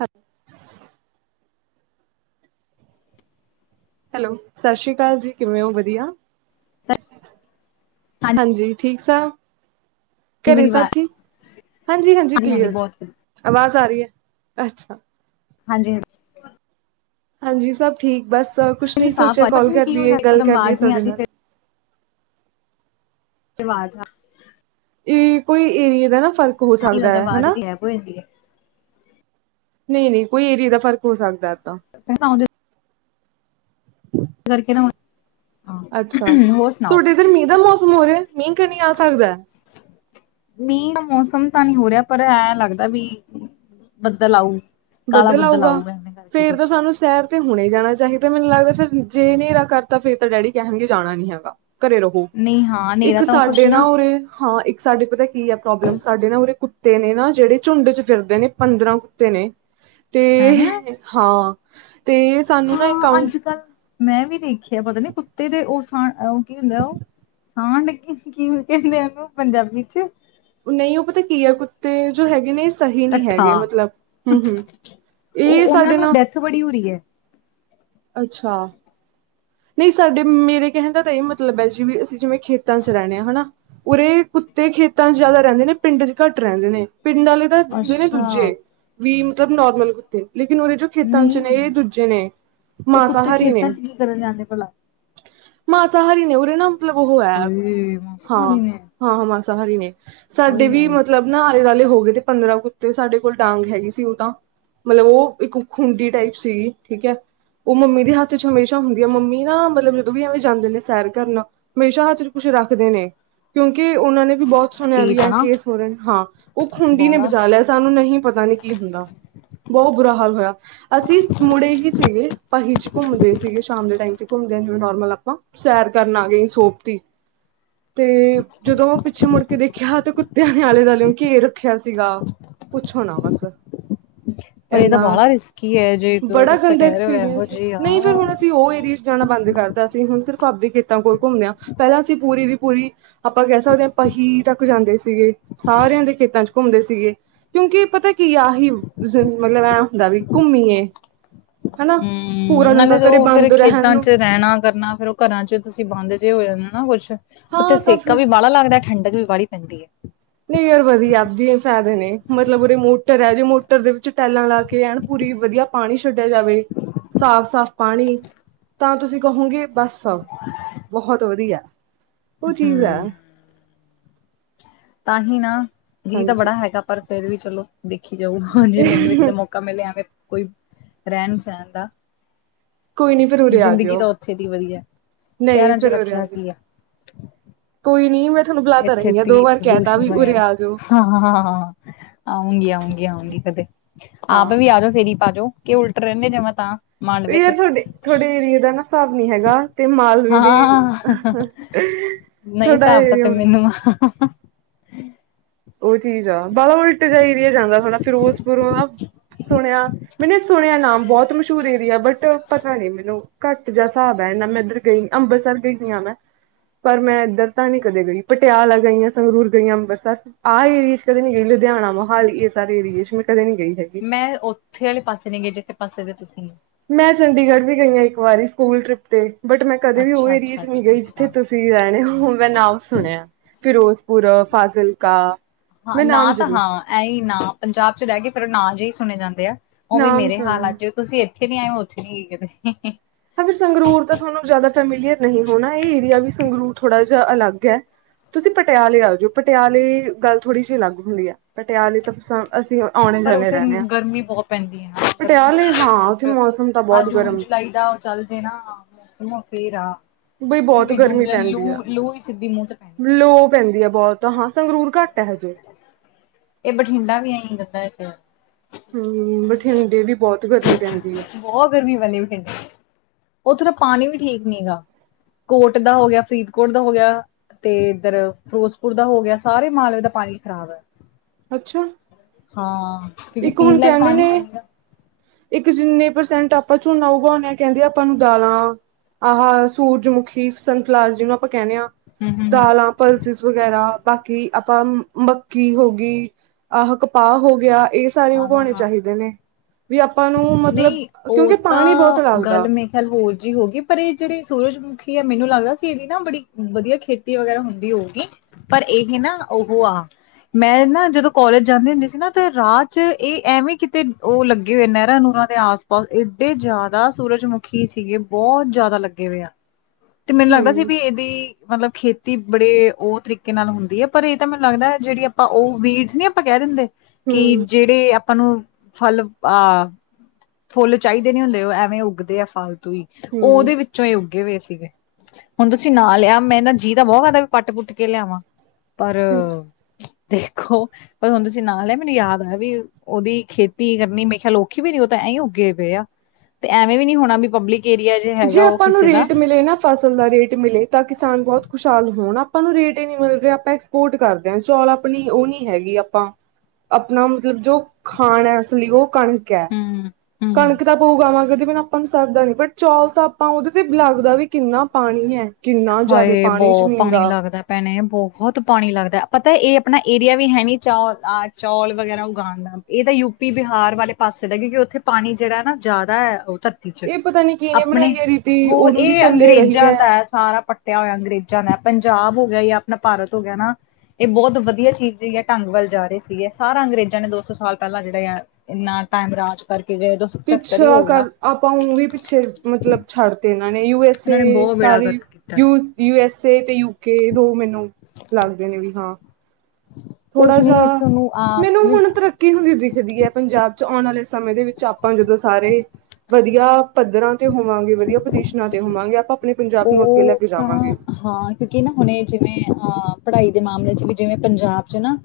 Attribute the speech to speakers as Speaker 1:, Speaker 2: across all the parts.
Speaker 1: ਹਾਂ। ਹੈਲੋ, 'ਸਤਿ ਸ੍ਰੀ ਅਕਾਲ ਜੀ'ਕਿਵੇਂ ਹੋ? ਵਧੀਆ। ਹਾਂਜੀ। ਠੀਕ ਸਬ। ਘਰੇ
Speaker 2: ਮੇਰੀ
Speaker 1: ਸਭ
Speaker 2: ਆਵਾਜ਼
Speaker 1: ਠੀਕ। ਹਾਂਜੀ- ਹਾਂਜੀ ਕਲੀਅਰ। ਆਵਾਜ਼ ਆ ਰਹੀ ਹੈ। ਅੱਛਾ।
Speaker 2: ਹਾਂਜੀ।
Speaker 1: ਹਾਂਜੀ। ਸਭ ਠੀਕ, ਬਸ ਕੁਛ
Speaker 2: ਮੈਨੂੰ
Speaker 1: ਨਹੀਂ
Speaker 2: ਸਾਫ਼
Speaker 1: ਸੋਚਿਆ
Speaker 2: ਆਈ ਪਤਾ
Speaker 1: ਕੋਲ
Speaker 2: ਨੀ
Speaker 1: ਕਰ
Speaker 2: ਕੀ ਹੋ
Speaker 1: ਲਈਏ
Speaker 2: ਜਾ ਇੱਕੋ
Speaker 1: ਗੱਲ
Speaker 2: ਦਮ
Speaker 1: ਕਰ ਲਈਏ
Speaker 2: ਆਵਾਜ਼ ਨੀ
Speaker 1: ਸਾਡੇ
Speaker 2: ਆਂਦੀ
Speaker 1: ਨਾਲ।
Speaker 2: ਫਿਰ ਰਿਵਾਜ਼ ਆ।
Speaker 1: ਇਹ ਕੋਈ ਏਰੀਏ ਦਾ ਨਾ ਫ਼ਰਕ ਹੋ
Speaker 2: ਕੀ
Speaker 1: ਸਕਦਾ
Speaker 2: ਹੁੰਦਾ
Speaker 1: ਹੈ
Speaker 2: ਆਵਾਜ਼
Speaker 1: ਹੈਨਾ।
Speaker 2: ਜਿਹੜੀ ਹੈ ਹੋ ਜਾਂਦੀ ਹੈ
Speaker 1: ਨਹੀਂ- ਨਹੀਂ। ਕੋਈ ਏਰੀਏ ਦਾ ਫਰਕ ਹੋ ਸਕਦਾ ਐਦਾ।
Speaker 2: ਤਾਂ ਤੇ। ਕਰਕੇ ਨਾ ਹੋਈ।
Speaker 1: ਅੱਛਾ। ਸੁਹਾਡੇ ਇੱਧਰ ਮੀਂਹ ਦਾ ਮੌਸਮ ਹੋ ਰਿਹਾ ਮੀਂਹ ਕਿ ਨੀ ਆ ਸਕਦੈ।
Speaker 2: ਮੀਂਹ ਤਾਂ ਮੌਸਮ ਤਾਂ ਨਹੀਂ ਹੋ ਰਿਹਾ ਪਰ ਐ ਲੱਗਦਾ ਵੀ ਬੱਦਲ ਆਊ। ਕਾਲਾ
Speaker 1: ਬਦਲ
Speaker 2: ਬੱਦਲ
Speaker 1: ਆਊਗਾ।
Speaker 2: ਆਊ ਐਵੇਂ ਕਰਕੇ
Speaker 1: ਫੇਰ
Speaker 2: ਕੁਛ
Speaker 1: ਤਾਂ ਸਾਨੂੰ ਸੈਰ ਤੇ ਹੁਣੇ ਹੀ ਜਾਣਾ ਚਾਹੀਦੈ ਮੈਨੂੰ ਲੱਗਦਾ ਫੇਰ ਜੇ ਹਨੇਰਾ ਕਰਤਾ ਫਿਰ ਤਾਂ ਡੈਡੀ ਕਹਿਣਗੇ ਜਾਣਾ ਨੀ ਹੈਗਾ। ਘਰੇ ਰਹੋ।
Speaker 2: ਨਹੀਂ ਹਾਂ
Speaker 1: ਇੱਕ
Speaker 2: ਹਨੇਰਾ ਤਾਂ ਉਹ ਕੁਛ
Speaker 1: ਸਾਡੇ ਨਾ ਉਰੇ ਹਾਂ ਇੱਕ ਸਾਡੇ ਪਤਾ ਕੀ ਆ ਪ੍ਰੋਬਲਮ, ਸਾਡੇ ਨਾ ਉੂਰੇ ਕੁੱਤੇ ਨੇ ਨਾ ਜਿਹੜੇ ਝੁੰਡ ਚ' ਫਿਰਦੇ ਨੇ ਪੰਦਰਾਂ ਕੁੱਤੇ ਨੇ।
Speaker 2: ਹੈਂ
Speaker 1: ਤੇ
Speaker 2: ਹੈਂ
Speaker 1: ਹਾਂ ਤੇ ਸਾਨੂੰ ਨਾ
Speaker 2: ਹਾਂ।
Speaker 1: ਅਕਾਊਂਟ
Speaker 2: ਅੱਜ ਕੱਲ, ਮੈਂ ਵੀ ਦੇਖਿਆ ਪਤਾ ਨੀ ਕੁੱਤੇ ਦੇ ਉਹ ਸਾ ਉਹ ਕੀ ਹੁੰਦਾ ਉਹ ਸਾਂਡ ਕਿ ਕਹਿੰਦੇ ਐ ੳਨੂੰ ਪੰਜਾਬੀ ਚ'
Speaker 1: ਨਹੀਂ ਉਹ ਪਤਾ ਕੀ ਆ ਕੁ ਤੇ ਜੋ ਹੈਗੇ ਨੇ ਸਹੀ ਨਹੀਂ ਹੈਗੇ
Speaker 2: ਟੱਠਾ
Speaker 1: ਮਤਲਬ, ਹੂ- ਹੂ, ਇਹ ਸਾਡੇ ਨਾਲ
Speaker 2: ਤੂੰ ਬੜੀ ਹੋ ਰਹੀ ਹੈ।
Speaker 1: ਅੱਛਾ। ਨਹੀਂ, ਸਾਡੇ ਮੇਰੇ ਕਹਿਣ ਦਾ ਤਾਂ ਇਹ ਮਤਲਬ ਹੈ ਜਿਂਵੇ, ਜਿਵੇਂ ਅਸੀ ਖੇਤਾਂ ਚ' ਰਹਿਣੇ ਆ। ਹੈਨਾ। ਉਰੇ ਕੁੱਤੇ ਖੇਤਾਂ ਚ' ਜ਼ਿਆਦਾ ਰਹਿੰਦੇ ਨੇ ਪਿੰਡ ਚ' ਘੱਟ ਰਹਿੰਦੇ ਨੇ। ਪਿੰਡ ਆਲੇ ਹੁੰਦੇ ਨੇ
Speaker 2: ਅੱਛਾ
Speaker 1: ਦੂਜੇ, ਵੀ ਮਤਲਬ ਨੋਰਮਲ ਕੁੱਤੇ, ਲੇਕਿਨ ਉਹਦੇ ਚ' ਖੇਤਾਂ ਚ' ਨੇ
Speaker 2: ਨਹੀਂ
Speaker 1: ਇਹ ਦੂਜੇ ਨੇ, ਮਾਸਾਹਾਰੀ ਨੇ।
Speaker 2: ਸਰਬਤ ਜਾਂਦੇ ਭਲਾ।
Speaker 1: ਮਾਸਾਹਾਰੀ ਨੇ ਉਰੇ ਨਾ ਮਤਲਬ ਉਹ ਹੈ।
Speaker 2: ਓਏ ਮਾਸੀ ਹੋਣੀ
Speaker 1: ਹਾਂ।
Speaker 2: ਨੇ
Speaker 1: ਹਾਂ- ਹਾਂ। ਮਾਸਾਹਾਰੀ ਨੇ
Speaker 2: ਓਏ
Speaker 1: ਸਾਡੇ ਵੀ
Speaker 2: ਹੋਏ
Speaker 1: ਮਤਲਬ ਆਲੇ- ਦੁਆਲੇ ਹੋ ਗਏ ਤੇ ਪੰਦਰਾਂ ਕੁੱਤੇ ਸਾਡੇ ਕੋਲ ਡਾਂਗ ਹੈਗੀ ਸੀ ਉਹ ਤਾਂ। ਮਤਲਬ ਉਹ, ਇੱਕ ਖੁੰਡੀ ਟਾਈਪ ਸੀਗੀ ਠੀਕ ਹੈ ਉਹ ਮੰਮੀ ਦੇ ਹੱਥ ਚ' ਹਮੇਸ਼ਾ ਹੁੰ ਮੰਮੀ ਨਾ ਮਤਲਬ ਜਦੋਂ ਵੀ ਐਵੇਂ ਜਾਂਦੇ ਨੇ ਸੈਰ ਕਰਣ, ਹਮੇਸ਼ਾ ਹੱਥ ਦੇ ਕੁੱਛ ਰੱਖਦੇ ਨੇ। ਕਿਉਂਕਿ ਉਹਨਾਂ ਨੇ ਵੀ ਬਹੁਤ ਸੁਣਿਆ ਵੀ
Speaker 2: ਠੀਕ ਆ
Speaker 1: ਐ
Speaker 2: ਨਾ
Speaker 1: ਕੇਸ ਹੋ ਰਹੇ ਹਾਂ। ਉਹ ਖੁੰਡੀ ਨੇ
Speaker 2: ਬਾਲਾ
Speaker 1: ਬਚਾ ਲਿਆ ‌। ਸਾਨੂੰ ਨਹੀਂ ਪਤਾ ਨੀ ਕੀ ਹੁੰਦਾ। ਬਹੁਤ ਬੁਰਾ ਹਾਲ ਹੋਇਆ। ਅਸੀਂ ਮੁੜੇ ਹੀ ਸੀਗੇ ਪਾਈ ਚ' ਘੁੰਮਦੇ ਸੀਗੇ। ਸ਼ਾਮ ਦੇ ਟਾਈਮ ਚ' ਘੁੰਮਦੇਿਆਂ ਜਿਵੇਂ ਨੋਰਮਲ ਆਪਾਂ ਸੈਰ ਕਰਨ ਆ ਗਏ ਸੋਪ ਦੀ। ਤੇ ਜਦੋਂ ਉਹ ਪਿੱਛੇ ਮੁੜ ਕੇ ਦੇਖਿਆ ਤੇ ਕੁੱਤਿਆਂ ਨੇ ਆਲੇ -ਦੁਿਓ ਘੇਰ ਸ਼ਸੀ ਅਕਾਲ। ਪੁੱਛੋ ਨਾ ਬਸ।
Speaker 2: ਪਰ ਇਹ ਤਾਂ
Speaker 1: ਇਨਾ,
Speaker 2: ਬਾਲਾ ਰਿਸਕੀ ਹੈ ਜੇ
Speaker 1: ਬੜਾ
Speaker 2: ਤੁਸੀਂ ਤਾਂ
Speaker 1: ਗੰਦਾ
Speaker 2: ਕਹਿ ਰਹੇ ਹੋ ਇਹੋ
Speaker 1: ਐਕਸਪੀਰੀਅੰਸ ਸੀ
Speaker 2: ਜਿਹੀ ਆ
Speaker 1: ਨਹੀਂ ਫੇਰ
Speaker 2: ਹਮ
Speaker 1: ਹੁਣ ਤੇ ਉਹ ਏਰੀਏ 'ਚ ਜਾਣਾ ਬੰਦ ਕਰ ਦਿੱਤਾ ਸੀ, ਹੁਣ ਸਿਰਫ ਆਪਦੇ ਖੇਤਾਂ ਕੋਲ ਘੁੰਮਦੇ ਹਾਂ ਪਹਿਲਾਂ ਅਸੀਂ ਪੂਰੀ ਦੀ ਪੂਰੀ। ਆਪਾਂ ਕਹਿ ਸਕਦੇ ਹਾਂ, ਪਹੀ ਤੱਕ ਜਾਂਦੇ ਸੀਗੇ ਸਾਰਿਆਂ ਦੇ ਖੇਤਾਂ 'ਚ। ਘੁੰਮਦੇ ਸੀਗੇ, ਕਿਉਂਕਿ ਪਤਾ ਕੀ ਆਹੀ ਮਤਲਬ ਐ ਹੁੰਦਾ ਵੀ ਘੁੰਮੀਏ ‌।
Speaker 2: ਹਮ, ਨਾਲੇ
Speaker 1: ਘਰੇ
Speaker 2: ਉਹ ਫਿਰ
Speaker 1: ਬੰਦ ਰਹਿਣ
Speaker 2: ਖੇਤਾਂ
Speaker 1: ਨੂੰ
Speaker 2: 'ਚ। ਰਹਿਣਾ ਕਰਨਾ ਫ਼ੇਰ ਉਹ ਘਰਾਂ 'ਚ ਤੁਸੀਂ ਬੰਦ ਜਿਹੇ ਹੋ ਜਾਂਦੇ ਨਾ ਕੁਛ ਉੱਥੇ
Speaker 1: ਹਾਂ ਤਾਂ
Speaker 2: ਸੇਕਾ
Speaker 1: ਫਿਰ
Speaker 2: ਵੀ ਬਾਹਲਾ ਲੱਗਦਾ। ਠੰਡਕ ਵੀ ਵਾਲੀ ਪੈਂਦੀ ਹੈ।
Speaker 1: ਨਹੀਂ ਯਾਰ ਵਧੀਆ ਆਪਦੇ ਫਾਇਦੇ ਨੇ ਮਤਲਬ ਉਰੇ ਮੋਟਰ ਹੈ ਜੇ ਮੋਟਰ ਦੇ ਵਿੱਚ ਟੈਲਾਂ ਲਾ ਕੇ ਹੈਨਾ। ਪੂਰੀ ਵਧੀਆ ਪਾਣੀ ਛੱਡਿਆ ਜਾਵੇ, ਸਾਫ਼- ਸਾਫ਼ ਪਾਣੀ, ਤਾਂ ਤੁਸੀਂ ਕਹੋਗੇ। ਬਸ ਸਭ ਬਹੁਤ ਵਧੀਆ ਉਹ ਚੀਜ਼
Speaker 2: ਹਮ
Speaker 1: ਐ।
Speaker 2: ਤਾਂਹੀ ਨਾ ਜੀਅ ਤਾਂ
Speaker 1: ਹਾਂਜੀ
Speaker 2: ਬੜਾ ਹੈਗਾ ਪਰ ਫੇਰ ਵੀ ਚਲੋ ਦੇਖੀ ਜਾਊ ਜੇ ਮੈਨੂੰ ਵੀ ਕਦੇ ਮੌਕਾ। ਮੌਕਾ ਮਿਲਿਆ ਐਵੇਂ ਕੋਈ ਰਹਿਣ ਸਹਿਣ ਦਾ।
Speaker 1: ਕੋਈ ਨੀ ਫਿਰ ਉਰੇ ਆ
Speaker 2: ਜ਼ਿੰਦਗੀ
Speaker 1: ਜਾਇਓ
Speaker 2: ਤਾਂ ਉੱਥੇ ਦੀ ਵਧੀਆ,
Speaker 1: ਨਹੀਂ
Speaker 2: ਸ਼ਹਿਰਾਂ 'ਚ
Speaker 1: ਫਿਰ ਉਰੇ ਆ
Speaker 2: ਰੱਖਿਆ
Speaker 1: ਜਾਇਓ
Speaker 2: ਕੀ ਐ।
Speaker 1: ਕੋਈ ਨੀ ਮੈਂ ਤੁਹਾਨੂੰ [unintelligible]
Speaker 2: ਇੱਥੇ
Speaker 1: ਹਾਂ ਦੋ
Speaker 2: ਤੀਹ
Speaker 1: ਵਾਰ ਕਹਿ ਤਾ
Speaker 2: ਪ੍ਰਦੂਸ਼ਣ
Speaker 1: ਵੀ ਉਰੇ
Speaker 2: ਵਗੈਰਾ,
Speaker 1: ਆ ਜਾਓ
Speaker 2: ਹਾਂ -ਹਾਂ-ਹਾਂ ਆਊਗੀ -ਆਊਂਗੀ -ਆਊਂਗੀ ਕਦੇ, ਆਪ
Speaker 1: ਹਾਂ
Speaker 2: ਵੀ ਆ ਜਾਓ ਫੇਰੀ ਪਾ ਜਾਓ ਕਿ ਉਲਟੇ ਰਹਿੰਦੇ ਜਮਾਂ ਤਾਂ। ਮਾਂਡਵੇ
Speaker 1: ਵੀ ਏ
Speaker 2: ਚ
Speaker 1: ਤੁਹਾਡੇ, ਤੁਹਾਡੇ ਏਰੀਏ ਦਾ ਨਾ ਹਿਸਾਬ ਨੀ ਹੈਗਾ ਤੇ ਮਾਲਵੇ ਦੇ। [inaudible]
Speaker 2: ਹਾਂ ਨਹੀਂ ਹਿਸਾਬ ਤਾਂ ਤੇ ਫਿਰ
Speaker 1: ਏਰੀਆ
Speaker 2: ਮੈਨੂੰ ਮ
Speaker 1: ਉਹ ਚੀਜ਼ ਆ ਬਾਹਾ ਉਲਟੇ ਏਰੀਆ 'ਚ ਆਉਂਦਾ ਫਿਰੋਜ਼ਪੁਰ ਸੁਣਿਆ। ਮੈਨੇ ਸੁਣਿਆ ਨਾਮ ਬਹੁਤ ਮਸ਼ਹੂਰ ਏਰੀਆ ਬਟ ਪਤਾ ਨੀ ਮੈਨੂੰ ਘੱਟ ਜਾ ਹਿਸਾਬ ਹੈ ਇਨਾ ਮੈਂ ਇੱਧਰ। ਗਈ, ਅੰਮ੍ਰਿਤਸਰ ਗਈ ਹਾਂ ਮੈਂ। ਪਰ ਮੈਂ ਇੱਧਰ ਤਾਂ ਨਹੀਂ ਕਦੇ ਗਈ, ਪਟਿਆਲਾ ਗਈ ਹਾਂ ਸੰਗਰੂਰ ਗਈਆਂ ਅੰਬਰਸਰ। ਆਹ ਏਰੀਏ 'ਚ ਕਦੇ ਨੀ ਗਈ, ਲੁਧਿਆਣਾ ਮੋਹਾਲੀ ਇਹ ਸਾਰੇ ਏਰੀਏ 'ਚ ਮੈਂ ਕਦੇ ਨੀ ਗਈ ਹੈਗੀ।
Speaker 2: ਮੈਂ ਉੱਥੇ ਵਾਲੇ ਪਾਸੇ ਨਹੀ ਗਈ, ਜਿੱਥੇ ਪਾਸੇ ਦੇ ਤੁਸੀਂ ਹੋ।
Speaker 1: ਮੈਂ ਚੰਡੀਗੜ੍ਹ ਵੀ ਗਈ ਹਾਂ ਇੱਕ ਵਾਰੀ ਸਕੂਲ ਟ੍ਰਿਪ ਤੇ ਬਟ ਮੈਂ ਕਦੇ ਵੀ ਉਹ
Speaker 2: ਅੱਛਾ
Speaker 1: ਏਰੀਏ
Speaker 2: ਅੱਛਾ
Speaker 1: 'ਚ ਨਹੀਂ
Speaker 2: ਅੱਛਾ
Speaker 1: ਗਈ ਜਿੱਥੇ
Speaker 2: ਅੱਛਾ
Speaker 1: ਤੁਸੀਂ। ਤੇ ਰਹਿਣੇ ਉਹ, ਮੈਂ ਨਾਮ ਸੁਣਿਆ, ਫਿਰੋਜ਼ਪੁਰ, ਫਾਜ਼ਿਲਕਾ।
Speaker 2: ਹਾਂ
Speaker 1: ਮੈਂ
Speaker 2: ਨਾ
Speaker 1: ਨਾਮ
Speaker 2: ਤਾਂ
Speaker 1: ਜ਼ਰੂਰ ਸੁ
Speaker 2: ਹਾਂ ਐ ਹੀ ਨਾ ਪੰਜਾਬ 'ਚ ਰਹਿ ਕੇ ਫਿਰ ਨਾ ਜੇਹੇ ਹੀ ਸੁਣੇ ਜਾਂਦੇ ਆ। ਉਹ ਵੀ
Speaker 1: ਨਾਮ
Speaker 2: ਮੇਰੇ ਹਾਲ
Speaker 1: ਸੁਣਿਆ
Speaker 2: ਅਜ ਤੁਸੀਂ ਇੱਥੇ ਨੀ ਆਏ ਮੈਂ ਉੱਥੇ ਨੀ ਗਈ ਕਿਤੇ।
Speaker 1: ਹਾਂਜੀ ਸੰਗਰੂਰ ਤਾਂ ਤੁਹਾਨੂੰ ਜ਼ਿਆਦਾ ਫੈਮੀਲੀਅਰ ਨਹੀਂ ਹੋਣਾ ਇਹ ਏਰੀਆ ਵੀ ਸੰਗਰੂਰ ਥੋੜਾ ਜਿਹਾ ਅਲੱਗ ਹੈ। ਤੁਸੀਂ ਪਟਿਆਲੇ ਆ ਜਾਓ, ਪਟਿਆਲੇ, ਗੱਲ ਥੋੜ੍ਹੀ ਜਿਹੀ ਅਲੱਗ ਹੁੰਦੀ ਹੈ, ਪਟਿਆਲੇ ਤਾਂ ਮਸਾਂ। ਅਸੀਂ ਆਉਣੇ
Speaker 2: ਪਰ
Speaker 1: ਜਾਣੇ
Speaker 2: ਉੱਥੇ
Speaker 1: ਰਹਿੰਦੇ ਹਾਂ,
Speaker 2: ਗਰਮੀ ਬਹੁਤ ਪੈਂਦੀ ਹੈ ਨਾ ਗਰਮੀ
Speaker 1: ਪਟਿਆਲੇ, ਹਾਂ ਉੱਥੇ ਮੌਸਮ ਤਾਂ ਬਹੁਤ ਗਰਮ।
Speaker 2: ਚਾਈਦਾ। ਚੱਲਦੇ ਨਾ ਫੇਰ ਆ,
Speaker 1: ਬਈ ਬਹੁਤ
Speaker 2: ਕਿਉਂਕਿ ਜੂ ਲੂ ਲੂ ਹੀ ਸਿੱਧੀ ਮੂੰਹ ਤੇ ਪੈਣੀ। ਹੈ।
Speaker 1: ਲੂ ਪੈਂਦੀ ਹੈ ਬਹੁਤ, ਹਾਂ ਸੰਗਰੂਰ ਘੱਟ ਹੈ ਹਜੇ।
Speaker 2: ਇਹ ਬਠਿੰਡਾ ਵੀ ਐਂਈ ਕਰਦਾ ਐੰਹ ਤਰਾਂ।
Speaker 1: ਹਮ, ਬਠਿੰਡੇ ਵੀ ਬਹੁਤ ਗਰਮੀ ਪੈਂਦੀ ਐ।
Speaker 2: ਬਹੁਤ ਗਰਮੀ ਪੈਂਦੀ ਬਠਿੰਡੇ, ਉਥੋਂ ਦਾ ਪਾਣੀ ਵੀ ਠੀਕ ਨੀ ਗਾ। ਕੋਟ ਦਾ ਹੋ ਗਿਆ, ਫ਼ਰੀਦਕੋਟ ਦਾ ਹੋ ਗਿਆ ਤੇ ਇੱਧਰ ਫਿਰੋਜ਼ਪੁਰ ਦਾ ਹੋ ਗਿਆ, ਸਾਰੇ ਮਾਲਵੇ ਦਾ ਪਾਣੀ ਖਰਾਬ ਹੈ
Speaker 1: ਅੱਛਾ
Speaker 2: ਹਾਂ, ਕਿਉਂਕਿ
Speaker 1: ਇੱਕ
Speaker 2: ਪੀਣ
Speaker 1: ਹੁਣ
Speaker 2: ਲਾਇਕ
Speaker 1: ਕਹਿੰਦੇ
Speaker 2: ਪਾਣੀਂ
Speaker 1: ਨੇ ਇੱਕ ਜਿੰਨੇ ਪ੍ਰਸੈਂਟ ਆਪਾਂ ਝੋਨਾਂ ਉਗਾਉਂਦੇ ਹਾਂ, ਕਹਿੰਦੇ ਆਪਾਂ ਨੂੰ ਦਾਲਾਂ ਆਹ ਸੂਰਜਮੁਖੀ, ਸਨਫਲਾਰਜ, ਜਿਹਨੂੰ ਆਪਾਂ ਕਹਿੰਦੇ ਹਾਂ
Speaker 2: ਹੂੰ-ਹੂੰ-ਹੂੰ।
Speaker 1: ਦਾਲਾਂ ਪਲਸਿਸ ਵਗੈਰਾ, ਬਾਕੀ ਆਪਾਂ ਮੱਕੀ ਹੋ ਗਈ, ਆਹ ਕਪਾਹ ਹੋ ਗਿਆ ਇਹ ਸਾਰੇ ਉਗਾਉਣੇ
Speaker 2: ਹਾਂ-ਹਾਂ-ਹਾਂ।
Speaker 1: ਚਾਹੀਦੇ ਨੇ, ਵੀ ਆਪਾਂ ਨੂੰ ਮਤਲਬ,
Speaker 2: ਨਈ
Speaker 1: ਕਿਉਂਕਿ ਪਾਣੀ ਬਹੁਤ ਲੱਗਦਾ
Speaker 2: ਲੇ ਹੋਰ ਜਹੀ ਹੋ ਗਈ, ਪਰ ਇਹ ਜਿਹੜੀ ਸੂਰਜ਼ ਮੁੁਖੀ ਹੈ ਮੈਨੂੰ ਲੱਗਦਾ ਸੀ, ਇਹਦੀ ਨਾ ਬੜੀ ਵਧੀਆਂ ਖ਼ੇਤੀ ਵਗ਼ੈਰਾ ਹੁੰਦੀ ਹੋਗੀ। ਪਰ ਇਹ ਨਾ ਉਹ ਆ, ਮੈਂ ਨਾ ਜਦੋਂ ਕੋਲੇਜ ਜਾਂਦੀ ਹੁੰਦੀ ਸੀ ਨਾ ਤੇ ਰਾਤ 'ਚ ਇਹ ਐਵੇਂ ਕਿਤੇ ਉਹ ਲੱਗੇ ਹੋਏ ਨਹਿਰਾਂ ਨੂਰਾਂ ਦੇ ਆਸ ਪਾਸ, ਏਡੇ ਜ਼ਿਆਦਾ ਸੂਰਜਮੁਖੀ ਸੂਰਜ ਮੁਖੀ ਸੀਗੇ, ਬਹੁਤ ਜ਼ਿਆਦਾ ਲੱਗੇਂ ਹੋਏ।
Speaker 1: [inaudible]
Speaker 2: ਤੇ ਮੈਨੂੰ ਲੱਗਦਾ ਸੀ ਵੀ ਇਹਦੀ ਮਤਲਬ ਖ਼ੇਤੀ ਬੜੇ ਉਹ ਤਰੀਕ਼ੇ ਨਾਲ ਹੁੰਦੀ ਹੈ, ਪਰ ਇਹ ਤਾਂ ਮੈਨੂੰ ਲੱਗਦਾ ਜਿਹੜੀ ਆਪਾਂ ਉਹ ਵੀਡਸ ਨੀ ਆਪਾਂ ਕਹਿ ਦਿੰਦੇ ਕਿ
Speaker 1: ਹਮ
Speaker 2: ਜਿਹੜੇ ਆਪਾਂ ਨੂੰ ਫ਼ਲ ਅਹ ਫੁੱਲ ਚਾਹੀਦੇ ਨੀ ਹੁੰਦੇ, ਉਹ ਐਵੇਂ ਉੱਗਦੇ ਆ ਫ਼ਾਲਤੂ ਹੀ ਉਹ
Speaker 1: ਹਮ
Speaker 2: ਉਹਦੇ ਵਿੱਚੋਂ ਹੀ ਉ ਲਗੇ ਹੋਏ ਸੀਗੇ, ਹੁਣ ਤੁਸੀਂ ਨਾ ਲਿਆ ਮੈਂ ਨਾ ਜੀਅ ਦਾ ਬਹੁਤ ਕਰਦਾ ਵੀ ਪੱਟ ਪੁੱਟ ਕੇ ਲਿਆਵਾਂ। ਪਰ,
Speaker 1: ਅੱਛਾ
Speaker 2: ਦੇਖੋਂ ਪਰ ਹੁਣ ਤੁਸੀਂ ਨਾਲ ਹੈ ਮੈਨੂੰ ਯਾਦ ਆ, ਵੀ ਉਹਦੀ ਖੇਤੀ ਕਰਨੀਂ ਮੈਂ ਕਿਹਾਂ ਔਖੀ ਵੀ ਨੀ ਇਹੀ ਉੱਗੇ ਪਏ ਆ, ਤੇ ਐਵੇਂ ਵੀ ਨੀ ਹੋਣਾਂ ਵੀ ਪਬਲਿਕ ਏਰੀਆ
Speaker 1: ਜੇ
Speaker 2: ਹੈਗਾ ਉਹ
Speaker 1: ਆਪਾਂ ਨੂੰ
Speaker 2: ਕਿਸੇ ਦਾ
Speaker 1: ਰੇਟ ਮਿਲ਼ੇ ਨਾ ਫਸਲ ਦਾ ਰੇਟ ਮਿਲੇ ਤਾਂ ਕਿਸਾਨ ਬਹੁਤ ਖੁਸ਼ਹਾਲ ਹੋਣ, ਆਪਾਂ ਨੂੰ ਰੇਟ ਹੀ ਨਹੀਂ ਮਿਲ ਰਿਹਾਂ ਆਪਾਂ ਕੋੋਟ ਕਰਦੇ ਹਾਂ, ਚੌਲ ਆਪਣੀ ਉਹ ਨੀ ਹੈਗੀ ਆਪਾਂ ਆਪਣਾਂ ਮਤਲਬ ਜੋ ਖਾਣ ਹੈ ਅਸਲ਼ੀ, ਉਹ ਕਣਕ ਹੈ।
Speaker 2: ਹਮ। ਹਮ
Speaker 1: ਕਣਕ ਤਾਂ ਊਗਾਵਾਂ ਉਹਦੇ ਬਿਨਾ ਵੀ ਨਾ ਆਪਾਂ ਨੂੰ ਸਰਦਾ ਨੀ, ਪਰ ਚੌਲ ਤਾਂ ਆਪਾਂ ਉਹਦੇ ਤੇ ਲੱਗਦਾ ਵੀ ਕਿੰਨਾ ਪਾਣੀਂ ਹੈ। ਕਿੰਨਾ ਜ਼ਿਆਦਾ
Speaker 2: ਹਾਏ!
Speaker 1: ਪਾਣੀ
Speaker 2: ਬਹੁਤ
Speaker 1: ਜ਼ਮੀਨ
Speaker 2: ਪਾਣੀਂ
Speaker 1: ਦਾ
Speaker 2: ਲੱਗਦਾ ਭੈਣੇਂ ਬਹੁਤ ਪਾਣੀ ਲੱਗਦਾ, ਪਤਾ ਇਹ ਆਪਣਾ ਏਰੀਆ ਵੀ ਹੈ ਨੀ 'ਚ ਆਹ ਚੌਲ ਵਗ਼ੈਰਾ ਉਗਾਉਣ ਦਾ। ਇਹ ਤਾਂ ਯੂਪੀ, ਬਿਹਾਰ ਵਾਲ਼ੇ ਪਾਸੇ ਦਾਂ ਕਿਉਂਕਿ ਉੱਥੇ ਪਾਣੀ ਜਿਹੜਾ ਨਾ ਜ਼ਿਆਦਾ ਹੈ। ਉਹ ਤਾਂ
Speaker 1: ਇਹ ਪਤਾ ਨੀ ਕਿਹਨੇ
Speaker 2: ਆਪਣੇਂ
Speaker 1: ਬਣਾਈ ਹੈ ਰੀਤੀ
Speaker 2: ਹੋਰ,
Speaker 1: ਉਦੋਂ ਦੀ
Speaker 2: ਇਹ
Speaker 1: ਚੱਲੇ ਰਹੀ
Speaker 2: ਅੰਗਰੇਜ਼ਾਂ
Speaker 1: ਹੈ
Speaker 2: ਦਾ- ਸਾਰਾ ਪੱਟਿਆ ਹੋਇਆਂ ਅੰਗਰੇਜ਼ਾਂ ਨੇ, ਪੰਜਾਬ ਹੋ ਗਿਆਂ ਜਾਂ ਆਪਣਾ ਭਾਰਤ ਹੋ ਗਿਆਂ ਨਾ। ਇਹ ਬਹੁਤ ਵਧੀਆ ਚੀਜ਼ ਜਿਹੜੀ ਹੈ ਢੰਗ ਵੱਲ ਜਾ ਰਹੇਂ ਸੀਗੇ, ਸਾਰਾ ਅੰਗਰੇਜ਼ਾਂ ਨੇ ਦੋ ਸੌ ਸਾਲ ਪਹਿਲਾਂ ਜਿਹੜਾ ਆ ਇੰਨਾ ਟਾਈਮ ਰਾਜ ਕਰਕੇ ਪਚੱਤਰ ਹੀ
Speaker 1: ਪਿੱਛਾ
Speaker 2: ਹੋ ਗਿਆ
Speaker 1: ਕਰ, ਆਪਾਂ ਹੁਣ ਵੀ ਪਿੱਛੇ ਮਤਲਬ ਛੱਡ ਤੇ ਇਹਨਾਂ ਨੇ ਯੂ ਐਸ ਏ
Speaker 2: ਇਹਨਾਂ ਨੇ
Speaker 1: ਵਿੱਚ
Speaker 2: ਬਹੁਤ ਬੇੜਾ ਗਰਕ ਕੀਤਾ
Speaker 1: ਸਾਰੀ--ੇ ਯੂ ਐਸ ਏ ਤੇ ਯੂਕੇ ਦੋ ਮੈਨੂੰ ਲੱਗਦੇ ਨੇ ਵੀ, ਹਾਂ ਥੋੜਾ
Speaker 2: ਕੁਛ
Speaker 1: ‌
Speaker 2: ਨੀ
Speaker 1: ਜੇਹਾਂ,
Speaker 2: ਤੁਹਾਨੂੰ
Speaker 1: ਮੈਨੂੰ
Speaker 2: ਆਪ
Speaker 1: ਹੁਣ ਕੀ ਸਥਿਤੀ ਦਿਖਦੀ ਹੈ ਪੰਜਾਬ 'ਚ, ਆਉਣ ਵਾਲ਼ੇ ਸਮੇਂ ਦੇ ਵਿੱਚ ਆਪਾਂ ਜਦੋਂ ਸਾਰੇ ਵਧੀਆਂ ਪੱਧਰਾਂ ਤੇ ਹੋਵਾਂਗੇ, ਵਧੀਆਂ ਪੋਜੀਸ਼ਨਾ ਤੇ ਹੋਵਾਂਗੇ, ਆਪਾਂ ਆਪਣੇ ਪੰਜਾਬ ਨੂੰ ਅੱਗੇ ਲੈ
Speaker 2: ਉਹ
Speaker 1: ਕੇ
Speaker 2: ਤਾਂ
Speaker 1: ਜਾਵਾਂਗੇ।
Speaker 2: ਹਾਂ ਕਿਉਂਕਿ ਨਾ ਹੁਣੇ ਜਿਵੇਂ, ਅਹ ਪੜ੍ਹਾਈ ਦੇ ਮਾਮਲੇ 'ਚ ਵੀ ਜਿਵੇਂ ਪੰਜਾਬ 'ਚ ਨਾ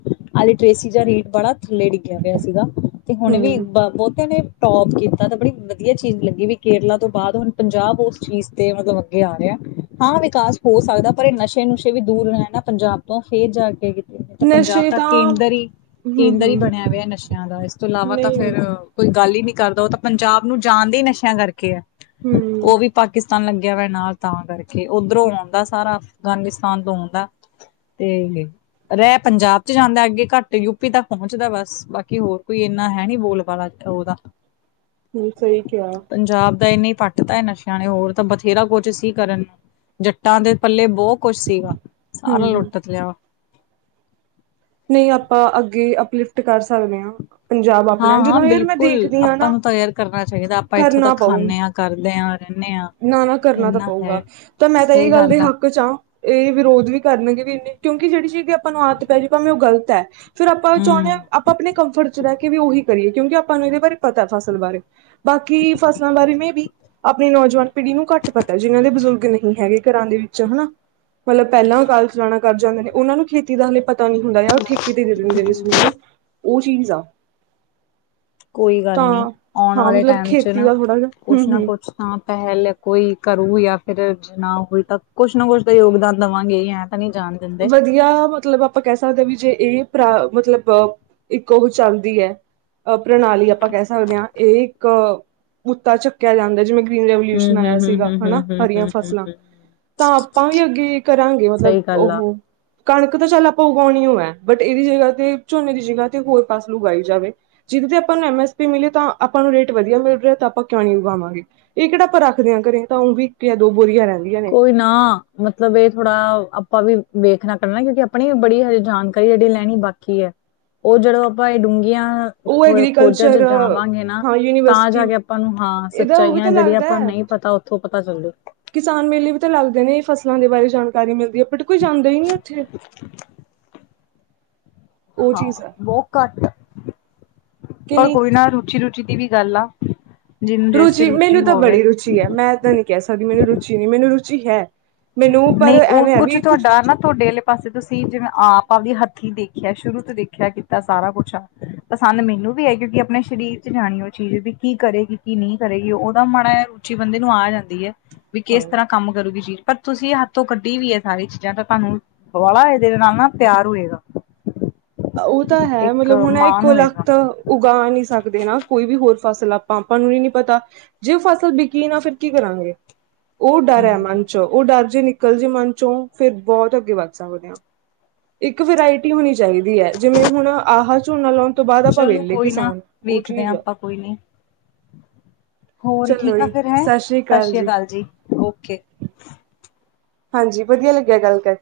Speaker 2: ਅੱਜਟਰੇਸੀ ਜਾਂ ਰੇਟ ਬੜਾਂ ਥੱਲੇ ਡਿੱਗਿਆਂ ਪਿਆ ਸੀਗਾ, ਤੇ ਹੁਣੇ ਵੀ
Speaker 1: ਹਮ
Speaker 2: ਬਹੁਤਿਆਂ ਨੇ ਟੋਪ ਕੀਤਾਂ ਤਾਂ ਬੜੀ ਵਧੀਆਂ ਚੀਜ਼ ਲੱਗੀ, ਵੀ ਕੇਰਲਾ ਤੋਂ ਬਾਅਦ ਹੁਣ ਪੰਜਾਬ ਉਸ ਚੀਜ਼ ਤੇ ਮਤਲਬ ਅਗੇ ਆ ਰਿਹਾਂ, ਹਾਂ ਵਿਕਾਸ ਹੋ ਸਕਦਾਂ ਪਰ ਇਹ ਨਸ਼ੇ ਨੁਸ਼ੇ ਵੀ ਦੂਰ ਰਹਿਣ ਨਾ ਪੰਜਾਬ ਤੋਂ ਫੇਰ ਜਾਂ ਕੇ ਤਾਂ ਪੰਜਾਬ ਤਾਂ ਕੇਂਦਰ ਹੀ,
Speaker 1: ਹਮ
Speaker 2: ਕੇਂਦਰ ਹੀ
Speaker 1: ਹਮ
Speaker 2: ਬਣਿਆਂ ਹੋਇ ਨਸ਼ਿਆਂ ਦਾ ਇਸ ਤੋਂ ਇਲਾਵਾ ਤਾਂ
Speaker 1: ਨਹੀਂ ਨਹੀਂ
Speaker 2: ਫੇਰ ਕੋਈ ਗੱਲ ਹੀ ਨਹੀਂ ਕਰਦਾਂ, ਉਹ ਤਾਂ ਪੰਜਾਬ ਨੂੰ ਜਾਂਣਦੇ ਹੀ ਨਸ਼ਿਆਂ ਕਰਕੇ ਹੈ।
Speaker 1: ਹਮ।
Speaker 2: ਉਹ ਵੀ ਪਾਕਿਸਤਾਨ ਲੱਗਿਆਂ ਵਾ ਨਾਲ ਤਾਂ ਕਰਕੇ, ਉੱਧਰੋਂ ਆਉਂਦਾ ਸਾਰਾ, ਅਫ਼ਗ਼ਾਨਿਸਤਾਨ ਤੋਂ ਆਉਂਦਾ ਤੇ- ਰਹਿ ਪੰਜਾਬ 'ਚ ਜਾਂਦਾ, ਅੱਗੇ ਘੱਟ ਯੂਪੀ ਤੱਕ ਪਹੁੰਚਦਾ ਬਸ, ਬਾਕੀ ਹੋਰ ਕੋਈ ਇੰਨਾ ਹੈ ਨੀ ਬੋਲ ਵਾਲਾ। ਉਹਦਾ
Speaker 1: ਹਮ, ਸਹੀ ਕਿਹਾ।
Speaker 2: ਪੰਜਾਬ ਦਾ ਇੰਨੀੇ ਪੱਟ ਤਾਂ ਹੈ ਨਸ਼ਿਆਂ ਨੇ ਹੋਰ ਤਾਂ ਬਥੇਰਾ ਕੋ ਜ ਸੀ ਕਰਨ ਜੱਟਾਂ ਦੇ ਪੱਲੇ ਬਹੁ ਕੁਛ ਸੀਗਾ ਸਾਰਾ
Speaker 1: ਹਮ
Speaker 2: ਲੁੱਟ ਲਿਆ
Speaker 1: ਨਹੀਂ ਆਪਾਂ ਅੱਗੇ ਅਪਲਿਫਟ ਕਰ ਸਕਦੇ ਹਾਂ ਪੰਜਾਬ
Speaker 2: ਹਾਂ
Speaker 1: ਆਪਣਾ
Speaker 2: ਹਾਂ
Speaker 1: ਜਦੋਂ ਯਾਰ ਮੈਂ
Speaker 2: ਬਿਲਕੁਲ
Speaker 1: ਦੇਖਦੀ ਹਾਂ
Speaker 2: ਆਪਾਂ
Speaker 1: ਨਾ
Speaker 2: ਨੂੰ ਤਾਂ ਯਾਰ ਕਰਨਾ ਚਾਹੀਦਾ ਆਪਾਂ ਇੱਥੋਂ ਤੱਕ ਖਾਂਨੇ ਆਂ, ਕਰਦੇ ਆਂ, ਰਹਿੰਨੇ ਆਂ
Speaker 1: ਨਾ ਨਾ ਕਰਨਾ ਤਾਂ ਪਊਗਾ ਤਾਂ ਮੈਂ ਤਾਂ
Speaker 2: ਸਹੀ
Speaker 1: ਇਹ ਗੱਲ ਦੇ
Speaker 2: ਆ
Speaker 1: ਹੱਕ ਚ ਆਂ ਇਹ ਵਿਰੋਧ ਵੀ ਕਰਨਗੇ ਵੀ ਇੰਨੇ ਕਿਉਂਕਿ ਜਿਹੜੀ ਸੀਗੀ ਆਪਾਂ ਨੂੰ ਆਦਤ ਪੈਜੇ ਗ਼ਲਤ ਹੈ ਫੇਰ ਆਪਾਂ ਚਾਹੁੰਨੇ ਆਂ
Speaker 2: ਹਮ
Speaker 1: ਆਪਾਂ ਆਪਣੇ ਕੰਫਰਟ ਚ ਰਹਿ ਕੇ ਵੀ ਉਹੀ ਕਰੀਏ ਕਿਉਂਕਿ ਆਪਾਂ ਨੂੰ ਇਹਦੇ ਬਾਰੇ ਪਤਾ ਫਸਲ ਬਾਰੇ ਬਾਕੀ ਫਸਲਾਂ ਬਾਰੇ ਮੇ ਬੀ ਆਪਣੀ ਨੌਜਵਾਨ ਪੀੜ੍ਹੀ ਨੂੰ ਘੱਟ ਪਤਾ ਜਿਹਨਾਂ ਦੇ ਬਜ਼ੁਰਗ ਨਹੀਂ ਹੈਗੇ ਘਰਾਂ ਦੇ ਵਿੱਚ ਹਨਾ ਮਲਬ ਪਹਿਲਾਂ ਅਕਾਲ ਚਲਾਣਾ ਕਰ ਜਾਂਦੇ ਨੇ ਉਹਨਾਂ ਨੂੰ ਖੇਤੀ ਦਾ ਪ ਪਤਾ ਨੀ ਹੁੰਦਾ ਯਾਰ ਉਹ ਠੇਕੇ ਤੇ ਦੇ ਦਿੰਦੇ ਨੇ ਜ਼ਮੀਨ ਉਹ ਚੀਜ਼ ਆ
Speaker 2: ਕੋਈ ਗੱਲ ਨੀ
Speaker 1: ਤਾਂ
Speaker 2: ਆਉਣ
Speaker 1: ਹਾਂ
Speaker 2: ਵਾਲੇ
Speaker 1: ਮਤਲਬ
Speaker 2: ਟਾਈਮ ਚ
Speaker 1: ਖੇਤੀ
Speaker 2: ਨਾ
Speaker 1: ਦਾ ਥੋੜਾ ਜਿਹਾ
Speaker 2: ਕੁਛ ਨਾ
Speaker 1: ਹੂੰ-ਹੂੰ
Speaker 2: ਕੁਛ ਤਾਂ ਪਹਿਲ ਕੋਈ ਕਰੂ ਯਾ ਫਿਰ ਨਾ ਹੋਈ ਤਾਂ ਕੁਛ ਨਾ ਕੁਛ ਤਾਂ ਯੋਗਦਾਨ ਦਵਾਂਗੇ ਐਂ ਤਾਂ ਨਹੀਂ ਜਾਣ ਦਿੰਦੇ
Speaker 1: ਵਧੀਆ ਮਤਲਬ ਆਪਾਂ ਕਹਿ ਸਕਦੇ ਹਾਂ ਵੀ ਜੇ ਇਹ ਪਰਾ ਮਤਲਬ ਇੱਕੋ ਚੱਲਦੀ ਐ ਅ ਪ੍ਰਣਾਲੀ ਆਪਾਂ ਕਹਿ ਸਕਦੇ ਹਾਂ ਇਹ ਇੱਕ ਮੱਤਾ ਚੱਕਿਆ ਜਾਂਦਾ ਜਿਵੇਂ ਰੀਨ
Speaker 2: ਹੂੰ
Speaker 1: ਰਵੋਲਿਊਸ਼ਨ
Speaker 2: ਹੂੰ
Speaker 1: ਆਇਆ
Speaker 2: ਹੂੰ
Speaker 1: ਸੀਗਾ
Speaker 2: ਹੂੰ ਹੂੰ
Speaker 1: ਹਨਾ
Speaker 2: ਹੂੰ
Speaker 1: ਹਰੀਆਂ
Speaker 2: ਹੂੰ ਹੂੰ
Speaker 1: ਫਸਲਾਂ
Speaker 2: ਹੂੰ
Speaker 1: ਤਾਂ ਆਪਾਂ ਵੀ ਅੱਗੇ ਕਰਾਂਗੇ ਮਤਲਬ
Speaker 2: ਸਹੀ ਗੱਲ ਆ
Speaker 1: ਉਹ ਕਣਕ ਤਾਂ ਚੱਲ ਆਪਾਂ ਉਗਾਉਣੀ ਹੋ ਐ ਬਟ ਇਹਦੀ ਜਗ੍ਹਾ ਤੇ ਝੋਨੇ ਦੀ ਜਗ੍ਹਾ ਤੇ ਹੋਰ ਫ਼ਸਲ ਉਗਾਈ ਜਾਵੇ ਜਿਦੇ ਤੇ ਆਪਾਂ ਨੂੰ ਐਮ ਐਸ ਪੀ ਮਿਲੇ ਤਾਂ ਆਪਾਂ ਨੂੰ ਰੇਟ ਵਧੀਆ ਮਿਲ ਰਿਹਾ ਤਾਂ ਆਪਾਂ ਕਿਉਂ ਨੀ ਉਗਾਵਾਂਗੇ ਇਹ ਕਿਹੜਾ ਆਪਾ ਰੱਖਦੇ ਆ ਘਰੇ ਤਾਂ ਉਹ ਵੀ ਇੱਕ ਜਾਂ ਦੋ ਬੋਰੀਆਂ ਰਹਿ
Speaker 2: ਕੋਈ ਨਾ ਹਾਂ ਮਤਲਬ ਇਹ ਥੋੜਾ ਆਪਾਂ ਵੀ ਵੇਖਣਾ ਕਰਨਾ ਕਿਉਂਕਿ ਆਪਣੀ ਬੜੀ ਹਜੇ ਜਾਣਕਾਰੀ ਜਿਹੜੀ ਲੈਣੀ ਬਾ ਕੀ ਐ ਉਹ ਜਦੋਂ ਆਪਾਂ ਇਹ ਡੂੰਘੀਆਂ
Speaker 1: ਉਹ
Speaker 2: ਖੋ ਖੋਜਾਂ ਚ
Speaker 1: ਐਗਰੀਕਲਚਰ
Speaker 2: ਜਾਵਾਂਗੇ ਨਾ
Speaker 1: ਹਾਂ
Speaker 2: ਤਾਂ ਜਾ ਕੇ
Speaker 1: ਯੂਨੀਵਰਸਿਟੀ
Speaker 2: ਆਪਾਂ ਨੂੰ ਹਾਂ
Speaker 1: ਇਹਦਾ ਉਹ ਵੀ
Speaker 2: ਸੱਚਾਈਆਂ
Speaker 1: ਤਾਂ
Speaker 2: ਜਿਹੜੀਆਂ
Speaker 1: ਲੱਗਦਾ
Speaker 2: ਆਪਾਂ ਨੂੰ
Speaker 1: ਹੈ
Speaker 2: ਨਹੀਂ ਪਤਾ ਉੱਥੋਂ ਪਤਾ ਚੱਲਦੇ
Speaker 1: ਕਿਸਾਨ ਮੇਲੇ ਵੀ ਤਾਂ ਲੱਗਦੇ ਨੇ ਫਸਲਾਂ ਦੇ ਬਾਰੇ ਜਾਣਕਾਰੀ ਮਿਲਦੀ ਹੈ ਬਟ ਕੋਈ ਜਾਂਦਾ ਹੀ ਨਹੀਂ ਉੱਥੇ
Speaker 2: [unintelligible]
Speaker 1: ਉਹ
Speaker 2: ਹਾਂ
Speaker 1: ਚੀਜ਼ ਹੈ
Speaker 2: ਬਹੁਤ ਘੱਟ ਆ
Speaker 1: ਕਿ
Speaker 2: ਪਰ
Speaker 1: ਨਹੀਂ
Speaker 2: ਕੋਈ ਨਾ ਰੁਚੀ ਰੁਚੀ ਦੀ ਵੀ ਗੱਲ ਆ ਜਿਹਨੂੰ ਜਿਸ ਚ
Speaker 1: ਰੁਚੀ ਮੈਨੂੰ ਤਾਂ
Speaker 2: ਹੋਵੇ
Speaker 1: ਬੜੀ ਰੁਚੀ ਹੈ ਮੈਂ ਤਾਂ ਨਹੀਂ ਕਹਿ ਸਕਦੀ ਮੈਨੂੰ ਰੁਚੀ ਨਹੀਂ ਮੈਨੂੰ ਰੁਚੀ ਹੈ ਮੈਨੂੰ ਪਰ ਐਵੇਂ ਹੈ ਵੀ ਕੁਛ
Speaker 2: ਤੋਹਡੇ ਵਾਲੇ ਪਾਸੇ ਤੁਸੀਂ ਜਿਵੇਂ ਆਪਦੀ ਹੱਥੀ ਦੇਖਿਆ ਸ਼ੁਰੂ ਤੋਂ ਦੇਖਿਆ ਕਿ ਕੀਤਾ ਸਾਰਾ ਕੁੱਛ ਆ ਪਸੰਦ ਮੈਨੂੰ ਵੀ ਐ ਕਿਉਂਕਿ ਆਪਣੇ ਸਰੀਰ ਚ ਜਾਣੀ ਉਹ ਚੀਜ਼ ਵੀ ਕੀ ਕਰੇਗੀ ਕੀ ਨਹੀਂ ਕਰੇਗੀ ਉਹਦਾ ਮਾੜਾ ਐ ਉੱਚੀ ਬੰਦੇ ਨੂੰ ਆ ਜਾਂਦੀ ਹੈ ਵੀ ਕਿਸ
Speaker 1: ਹਾਂ
Speaker 2: ਤਰ੍ਹਾਂ ਕੰਮ ਕਰੂਗੀ ਜੀ ਪਰ ਤੁਸੀਂ ਹੱਥੋਂ ਕੱਢੀ ਵੀ ਹੈ ਸਾਰੀ ਚੀਜ਼ਾਂ ਤਾਂ ਤੁਹਾਨੂੰ ਵਾਲਾ ਇਹਦੇ ਨਾਲ ਨਾ ਪਿਆਰ ਹੋਏਗਾ
Speaker 1: ਉਹ ਤਾਂ ਹੈ
Speaker 2: ਇੱਕ
Speaker 1: ਮਤਲਬ ਹੁਣ
Speaker 2: ਮਾਣ
Speaker 1: ਇੱਕੋ
Speaker 2: ਹੋਏਗਾ
Speaker 1: ਲੱਤ ਉਗਾ ਨਹੀਂ ਸਕਦੇ ਨਾ ਕੋਈ ਵੀ ਹੋਰ ਫਸਲ ਆਪਾਂ ਆਪਾਂ ਨੂੰ ਹੀ ਨੀ ਪਤਾ ਜੇ ਉਹ ਫਸਲ ਵਿਕੀ ਨਾ ਫਿਰ ਕੀ ਕਰਾਂਗੇ ਉਹ ਡਰ ਹੈ ਮਨ ਚ ਉਹ ਡਰ ਜੇ ਨਿ ਅਕਲ ਜੀ ਮਨ ਚੋਂ ਫਿਰ ਬਹੁਤ ਅੱਗੇ ਵੱਧ ਸਕਦੇ ਹ ਇੱਕ ਵਰਾਇਟੀ ਹੋਣੀ ਚਾਹੀ ਵੀ ਹੈ ਜਿਵੇਂ ਹੁਣ ਆਹ ਝੋਨਾ ਲਾਉਣ ਤੋਂ ਬਾਅਦ ਆਪਾਂ
Speaker 2: ਚਲੋ
Speaker 1: ਵੇਹਲੇ
Speaker 2: ਕੋਈ ਨਾ
Speaker 1: ਕਿਸਾਨ ਉਹ
Speaker 2: ਵੇਖਦੇ ਹਾਂ
Speaker 1: ਚੀਜ਼ ਆ
Speaker 2: ਆਪਾਂ ਕੋਈ ਨੀ ਹੋਰ ਠੀਕ ਆ ਫਿਰ ਹੈ ਸਤਿ ਸ੍ਰੀ ਕਾਲ ਜੀ ਓਕੇ
Speaker 1: ਹਾਂਜੀ ਵਧੀਆ ਲੱਗਿਆ ਗੱਲ ਕਰ